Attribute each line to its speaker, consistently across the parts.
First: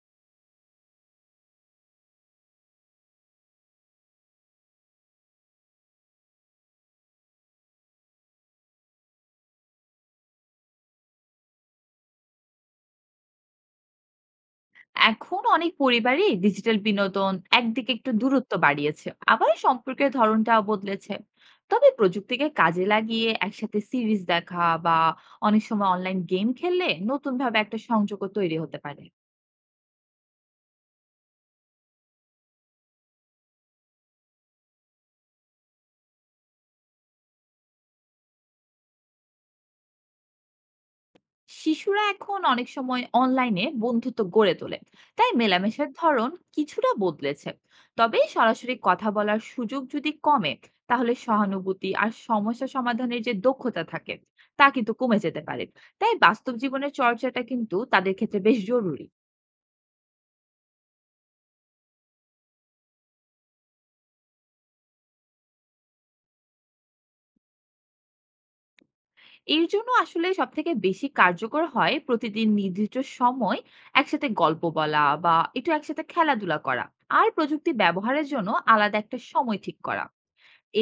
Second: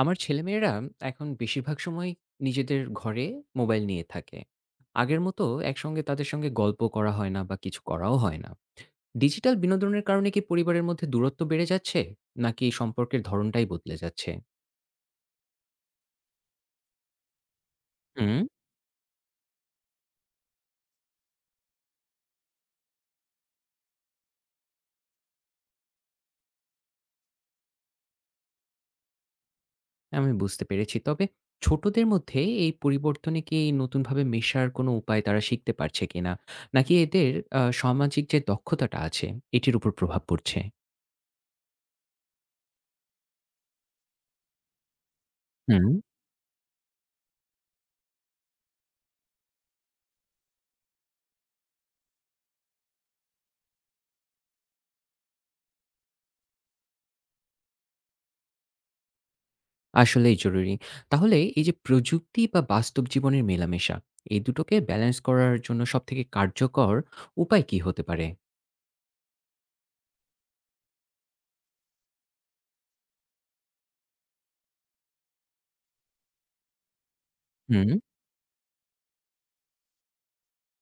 Speaker 1: আমার ছেলেমেয়েরা এখন বেশিরভাগ সময় নিজেদের ঘরে মোবাইল নিয়ে থাকে, আগের মতো একসঙ্গে তাদের সঙ্গে গল্প করা হয় না বা কিছু করাও হয় না। ডিজিটাল বিনোদনের কারণে কি পরিবারের মধ্যে দূরত্ব বেড়ে যাচ্ছে, নাকি সম্পর্কের ধরনটাই বদলে যাচ্ছে?
Speaker 2: এখন অনেক পরিবারই ডিজিটাল বিনোদন একদিকে একটু
Speaker 1: হুম,
Speaker 2: দূরত্ব বাড়িয়েছে, আবার সম্পর্কের ধরনটাও বদলেছে। তবে প্রযুক্তিকে কাজে লাগিয়ে একসাথে সিরিজ দেখা বা অনেক সময় অনলাইন গেম খেললে নতুন ভাবে একটা সংযোগও তৈরি হতে পারে।
Speaker 1: আমি বুঝতে পেরেছি। তবে ছোটদের মধ্যে এই পরিবর্তনে কি নতুনভাবে মেশার কোনো উপায় তারা শিখতে পারছে কিনা, নাকি এদের সামাজিক যে দক্ষতাটা আছে এটির উপর প্রভাব পড়ছে?
Speaker 2: শিশুরা এখন অনেক সময় অনলাইনে বন্ধুত্ব গড়ে তোলে, তাই
Speaker 1: হুম,
Speaker 2: মেলামেশার ধরন কিছুটা বদলেছে। তবে সরাসরি কথা বলার সুযোগ যদি কমে, তাহলে সহানুভূতি আর সমস্যা সমাধানের যে দক্ষতা থাকে তা কিন্তু কমে যেতে পারে। তাই বাস্তব জীবনের চর্চাটা কিন্তু তাদের ক্ষেত্রে বেশ জরুরি।
Speaker 1: আসলেই জরুরি। তাহলে এই যে প্রযুক্তি বা বাস্তব জীবনের মেলামেশা, এই দুটোকে ব্যালেন্স করার জন্য সবথেকে কার্যকর উপায় কি হতে পারে?
Speaker 2: এর জন্য আসলে সব থেকে বেশি কার্যকর হয় প্রতিদিন নির্দিষ্ট সময় একসাথে গল্প বলা বা একটু একসাথে খেলাধুলা করা, আর প্রযুক্তি
Speaker 1: হুম,
Speaker 2: ব্যবহারের জন্য আলাদা একটা সময় ঠিক করা।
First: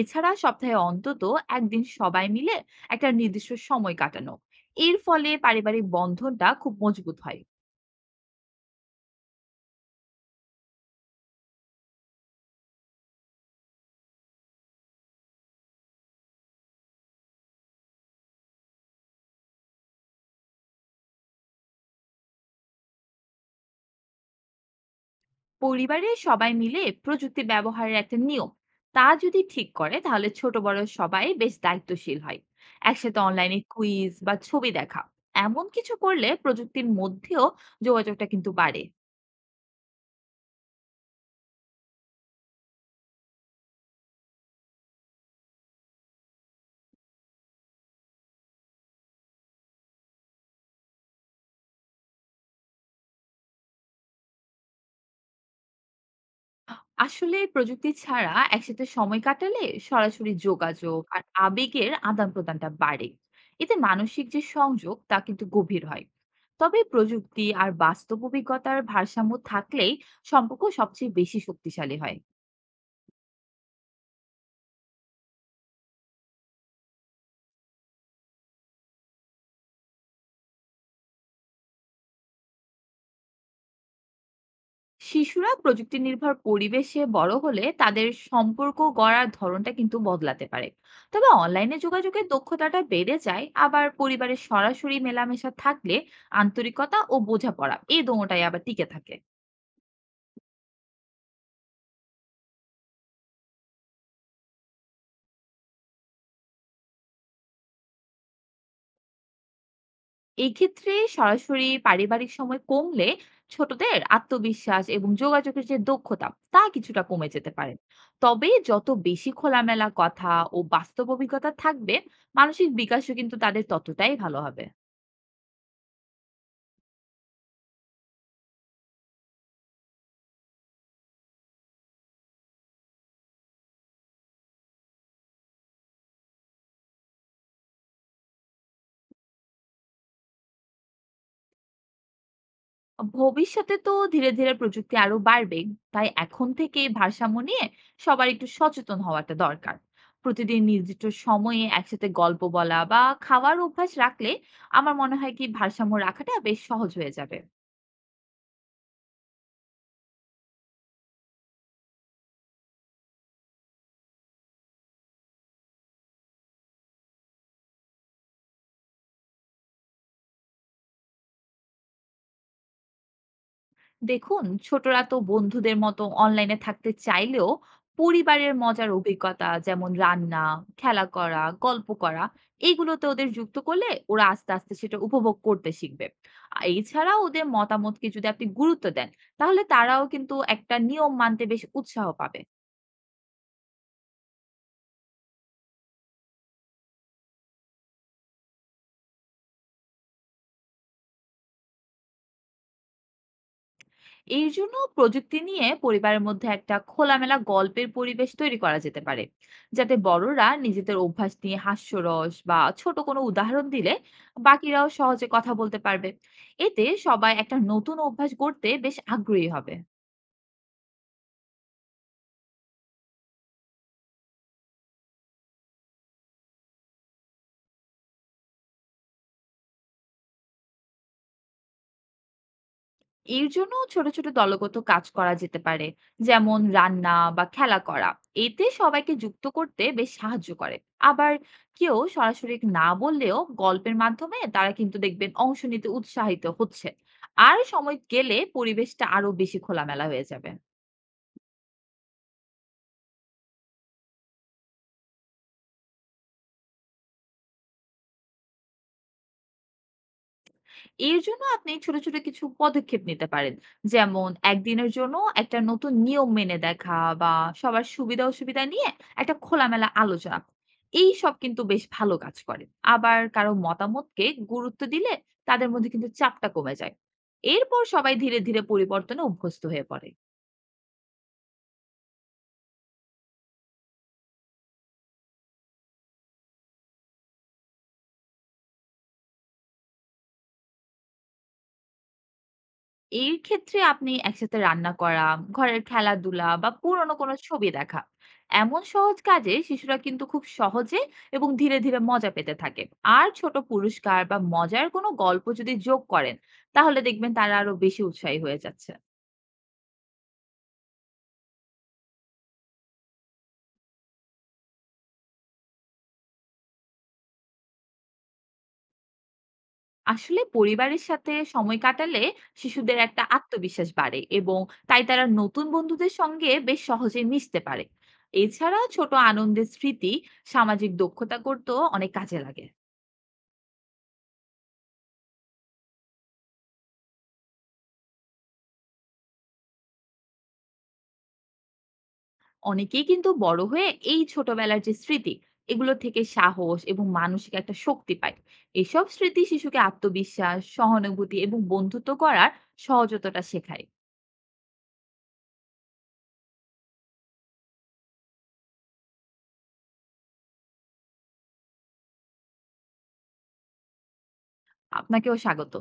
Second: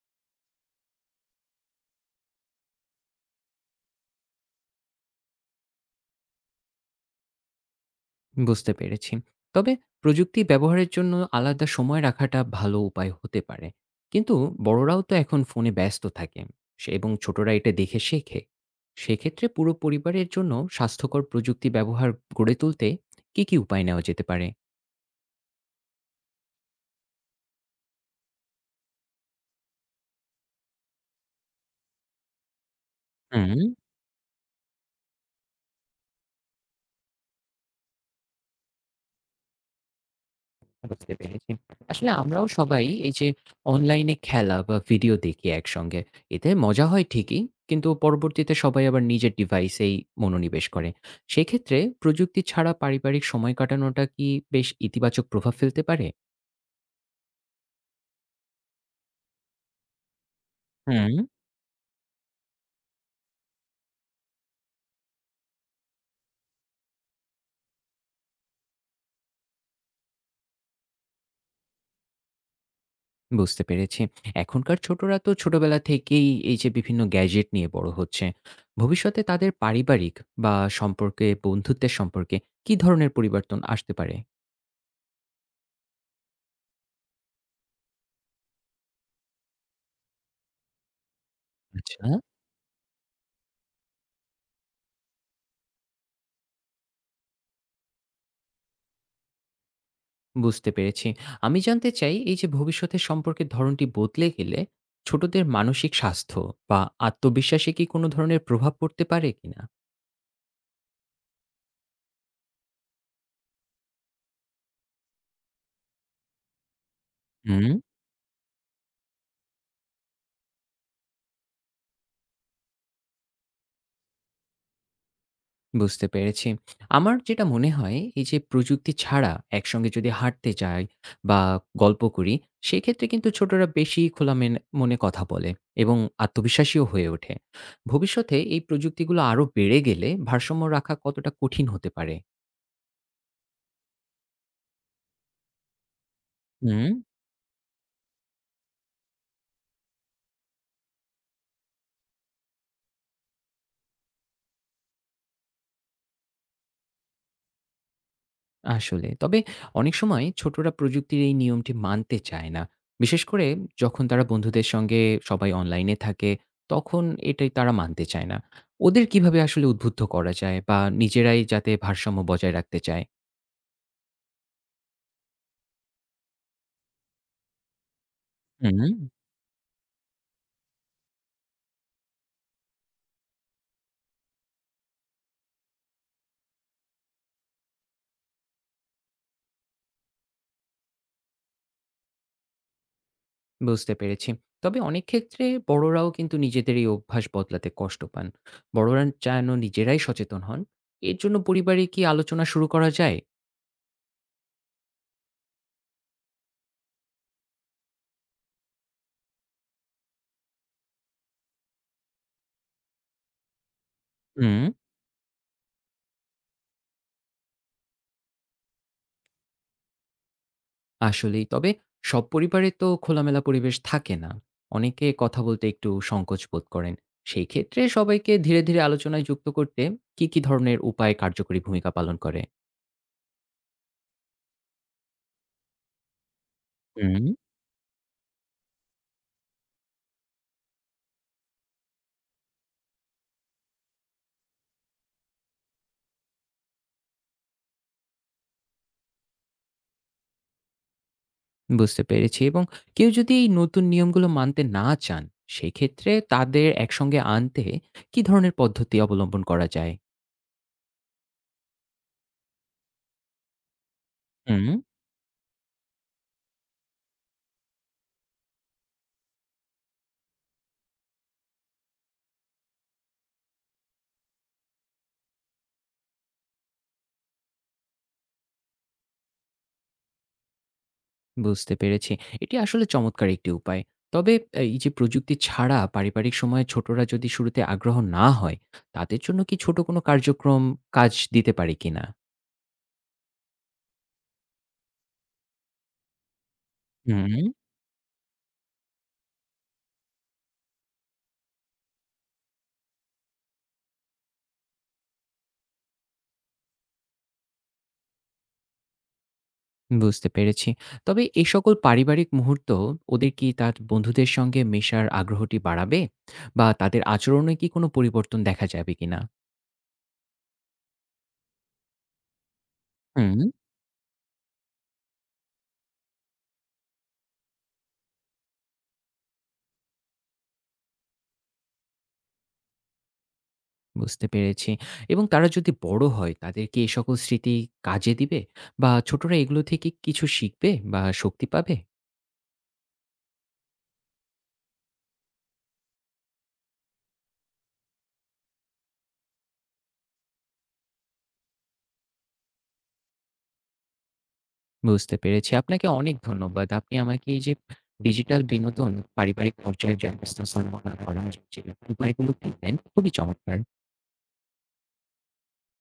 Speaker 2: এছাড়া সপ্তাহে অন্তত একদিন সবাই মিলে একটা নির্দিষ্ট সময় কাটানো, এর ফলে পারিবারিক বন্ধনটা খুব মজবুত হয়।
Speaker 1: বুঝতে পেরেছি। তবে প্রযুক্তি ব্যবহারের জন্য আলাদা সময় রাখাটা ভালো উপায় হতে পারে। কিন্তু বড়রাও তো এখন ফোনে ব্যস্ত থাকে, সে এবং ছোটরা এটা দেখে শেখে। সেক্ষেত্রে পুরো পরিবারের জন্য স্বাস্থ্যকর প্রযুক্তি ব্যবহার গড়ে তুলতে কী, কী উপায় নেওয়া যেতে পারে?
Speaker 2: পরিবারে সবাই মিলে প্রযুক্তি ব্যবহারের একটা নিয়ম তা যদি ঠিক করে, তাহলে ছোট বড় সবাই বেশ দায়িত্বশীল হয়। একসাথে
Speaker 1: হুম,
Speaker 2: অনলাইনে কুইজ বা ছবি দেখা এমন কিছু করলে প্রযুক্তির মধ্যেও যোগাযোগটা কিন্তু বাড়ে।
Speaker 1: বুঝতে পেরেছি। আসলে আমরাও সবাই এই যে অনলাইনে খেলা বা ভিডিও দেখি একসঙ্গে। এতে মজা হয় ঠিকই, কিন্তু পরবর্তীতে সবাই আবার নিজের ডিভাইসেই মনোনিবেশ করে। সেক্ষেত্রে প্রযুক্তি ছাড়া পারিবারিক সময় কাটানোটা কি বেশ ইতিবাচক প্রভাব ফেলতে পারে?
Speaker 2: আসলে প্রযুক্তি ছাড়া একসাথে সময় কাটালে সরাসরি যোগাযোগ
Speaker 1: হুম,
Speaker 2: আর আবেগের আদান প্রদানটা বাড়ে। এতে মানসিক যে সংযোগ তা কিন্তু গভীর হয়। তবে প্রযুক্তি আর বাস্তব অভিজ্ঞতার ভারসাম্য থাকলেই সম্পর্ক সবচেয়ে বেশি শক্তিশালী হয়।
Speaker 1: বুঝতে পেরেছি। এখনকার ছোটরা তো ছোটবেলা থেকেই এই যে বিভিন্ন গ্যাজেট নিয়ে বড় হচ্ছে। ভবিষ্যতে তাদের পারিবারিক বা সম্পর্কে, বন্ধুত্বের সম্পর্কে কি ধরনের পরিবর্তন আসতে পারে?
Speaker 2: শিশুরা প্রযুক্তি নির্ভর পরিবেশে বড় হলে তাদের সম্পর্ক গড়ার ধরনটা কিন্তু বদলাতে পারে। তবে অনলাইনে
Speaker 1: আচ্ছা,
Speaker 2: যোগাযোগের দক্ষতাটা বেড়ে যায়, আবার পরিবারের সরাসরি মেলামেশা থাকলে আন্তরিকতা ও বোঝাপড়া এই দোনোটাই আবার টিকে থাকে।
Speaker 1: বুঝতে পেরেছি। আমি জানতে চাই এই যে ভবিষ্যতের সম্পর্কের ধরনটি বদলে গেলে ছোটদের মানসিক স্বাস্থ্য বা আত্মবিশ্বাসে কি কোনো ধরনের প্রভাব পড়তে পারে কিনা?
Speaker 2: এই ক্ষেত্রে সরাসরি পারিবারিক সময় কমলে ছোটদের আত্মবিশ্বাস এবং যোগাযোগের যে দক্ষতা তা কিছুটা কমে যেতে
Speaker 1: হুম,
Speaker 2: পারে। তবে যত বেশি খোলামেলা কথা ও বাস্তব অভিজ্ঞতা থাকবে, মানসিক বিকাশও কিন্তু তাদের ততটাই ভালো হবে।
Speaker 1: বুঝতে পেরেছি। আমার যেটা মনে হয় এই যে প্রযুক্তি ছাড়া একসঙ্গে যদি হাঁটতে যাই বা গল্প করি, সেক্ষেত্রে কিন্তু ছোটরা বেশি খোলা মেন মনে কথা বলে এবং আত্মবিশ্বাসীও হয়ে ওঠে। ভবিষ্যতে এই প্রযুক্তিগুলো আরো বেড়ে গেলে ভারসাম্য রাখা কতটা কঠিন হতে পারে?
Speaker 2: ভবিষ্যতে তো ধীরে ধীরে প্রযুক্তি আরো বাড়বে, তাই এখন থেকে
Speaker 1: হুম,
Speaker 2: ভারসাম্য নিয়ে সবার একটু সচেতন হওয়াটা দরকার। প্রতিদিন নির্দিষ্ট সময়ে একসাথে গল্প বলা বা খাওয়ার অভ্যাস রাখলে আমার মনে হয় কি ভারসাম্য রাখাটা বেশ সহজ হয়ে যাবে।
Speaker 1: আসলে। তবে অনেক সময় ছোটরা প্রযুক্তির এই নিয়মটি মানতে চায় না। বিশেষ করে যখন তারা বন্ধুদের সঙ্গে সবাই অনলাইনে থাকে, তখন এটাই তারা মানতে চায় না। ওদের কিভাবে আসলে উদ্বুদ্ধ করা যায় বা নিজেরাই যাতে ভারসাম্য বজায় রাখতে চায়?
Speaker 2: দেখুন, ছোটরা তো বন্ধুদের মতো অনলাইনে থাকতে চাইলেও পরিবারের মজার
Speaker 1: হুম,
Speaker 2: অভিজ্ঞতা যেমন রান্না, খেলা করা, গল্প করা এইগুলোতে ওদের যুক্ত করলে ওরা আস্তে আস্তে সেটা উপভোগ করতে শিখবে। আর এছাড়া ওদের মতামতকে যদি আপনি গুরুত্ব দেন, তাহলে তারাও কিন্তু একটা নিয়ম মানতে বেশ উৎসাহ পাবে।
Speaker 1: বুঝতে পেরেছি। তবে অনেক ক্ষেত্রে বড়রাও কিন্তু নিজেদের এই অভ্যাস বদলাতে কষ্ট পান। বড়রা যেন নিজেরাই সচেতন হন, এর জন্য পরিবারে কি আলোচনা শুরু করা যায়?
Speaker 2: এর জন্য প্রযুক্তি নিয়ে পরিবারের মধ্যে একটা খোলামেলা গল্পের পরিবেশ তৈরি করা যেতে পারে, যাতে বড়রা নিজেদের অভ্যাস নিয়ে হাস্যরস বা ছোট কোনো উদাহরণ দিলে
Speaker 1: হুম,
Speaker 2: বাকিরাও সহজে কথা বলতে পারবে। এতে সবাই একটা নতুন অভ্যাস গড়তে বেশ আগ্রহী হবে।
Speaker 1: আসলেই। তবে সব পরিবারে তো খোলামেলা পরিবেশ থাকে না। অনেকে কথা বলতে একটু সংকোচ বোধ করেন। সেই ক্ষেত্রে সবাইকে ধীরে, ধীরে আলোচনায় যুক্ত করতে কী, কী ধরনের উপায় কার্যকরী ভূমিকা পালন করে?
Speaker 2: এর জন্য ছোট, ছোট দলগত কাজ করা যেতে পারে। যেমন রান্না
Speaker 1: হুম,
Speaker 2: বা খেলা করা। এতে সবাইকে যুক্ত করতে বেশ সাহায্য করে। আবার কেউ সরাসরি না বললেও গল্পের মাধ্যমে তারা কিন্তু দেখবেন অংশ নিতে উৎসাহিত হচ্ছে। আর সময় গেলে পরিবেশটা আরো বেশি খোলামেলা হয়ে যাবে।
Speaker 1: বুঝতে পেরেছি এবং কেউ যদি এই নতুন নিয়মগুলো মানতে না চান, সেক্ষেত্রে তাদের একসঙ্গে আনতে কী ধরনের পদ্ধতি অবলম্বন করা যায়?
Speaker 2: এর জন্য আপনি ছোট, ছোট কিছু পদক্ষেপ নিতে পারেন। যেমন
Speaker 1: হুম,
Speaker 2: একদিনের জন্য একটা নতুন নিয়ম মেনে দেখা বা সবার সুবিধা-অসুবিধা নিয়ে একটা খোলামেলা আলোচনা। এইসব কিন্তু বেশ ভালো কাজ করে। আবার কারো মতামতকে গুরুত্ব দিলে তাদের মধ্যে কিন্তু চাপটা কমে যায়। এরপর সবাই ধীরে, ধীরে পরিবর্তনে অভ্যস্ত হয়ে পড়ে।
Speaker 1: বুঝতে পেরেছি। এটি আসলে চমৎকার একটি উপায়। তবে এই যে প্রযুক্তি ছাড়া পারিবারিক সময়ে ছোটরা যদি শুরুতে আগ্রহ না হয়, তাদের জন্য কি ছোট কোনো কার্যক্রম কাজ দিতে পারি কিনা?
Speaker 2: এর ক্ষেত্রে আপনি একসাথে রান্না করা, ঘরের খেলাধুলা বা পুরনো কোনো
Speaker 1: হুম,
Speaker 2: ছবি দেখা। এমন সহজ কাজে শিশুরা কিন্তু খুব সহজে এবং ধীরে, ধীরে মজা পেতে থাকে। আর ছোট পুরস্কার বা মজার কোনো গল্প যদি যোগ করেন, তাহলে দেখবেন তারা আরো বেশি উৎসাহী হয়ে যাচ্ছে।
Speaker 1: বুঝতে পেরেছি। তবে এই সকল পারিবারিক মুহূর্ত ওদের কি তার বন্ধুদের সঙ্গে মেশার আগ্রহটি বাড়াবে? বা তাদের আচরণে কি কোনো পরিবর্তন দেখা যাবে কিনা?
Speaker 2: আসলে পরিবারের সাথে সময় কাটালে শিশুদের একটা
Speaker 1: হুম,
Speaker 2: আত্মবিশ্বাস বাড়ে, এবং তাই তারা নতুন বন্ধুদের সঙ্গে বেশ সহজে মিশতে পারে। এছাড়া ছোট আনন্দের স্মৃতি সামাজিক দক্ষতা করতেও অনেক কাজে লাগে।
Speaker 1: বুঝতে পেরেছি। এবং তারা যদি বড় হয় তাদের কি এই সকল স্মৃতি কাজে দিবে? বা ছোটরা এগুলো থেকে কিছু শিখবে বা শক্তি পাবে?
Speaker 2: অনেকেই কিন্তু বড় হয়ে এই ছোটবেলার যে স্মৃতি এগুলো থেকে সাহস এবং মানসিক একটা শক্তি পায়। এসব স্মৃতি শিশুকে আত্মবিশ্বাস, সহানুভূতি এবং বন্ধুত্ব করার সহজতটা শেখায়।
Speaker 1: বুঝতে পেরেছি। আপনাকে অনেক ধন্যবাদ। আপনি আমাকে এই যে ডিজিটাল বিনোদন পারিবারিক পর্যায়ে যে ব্যবস্থাপনা করার যে উপায়গুলো বললেন খুবই চমৎকার।
Speaker 2: আপনাকেও স্বাগত।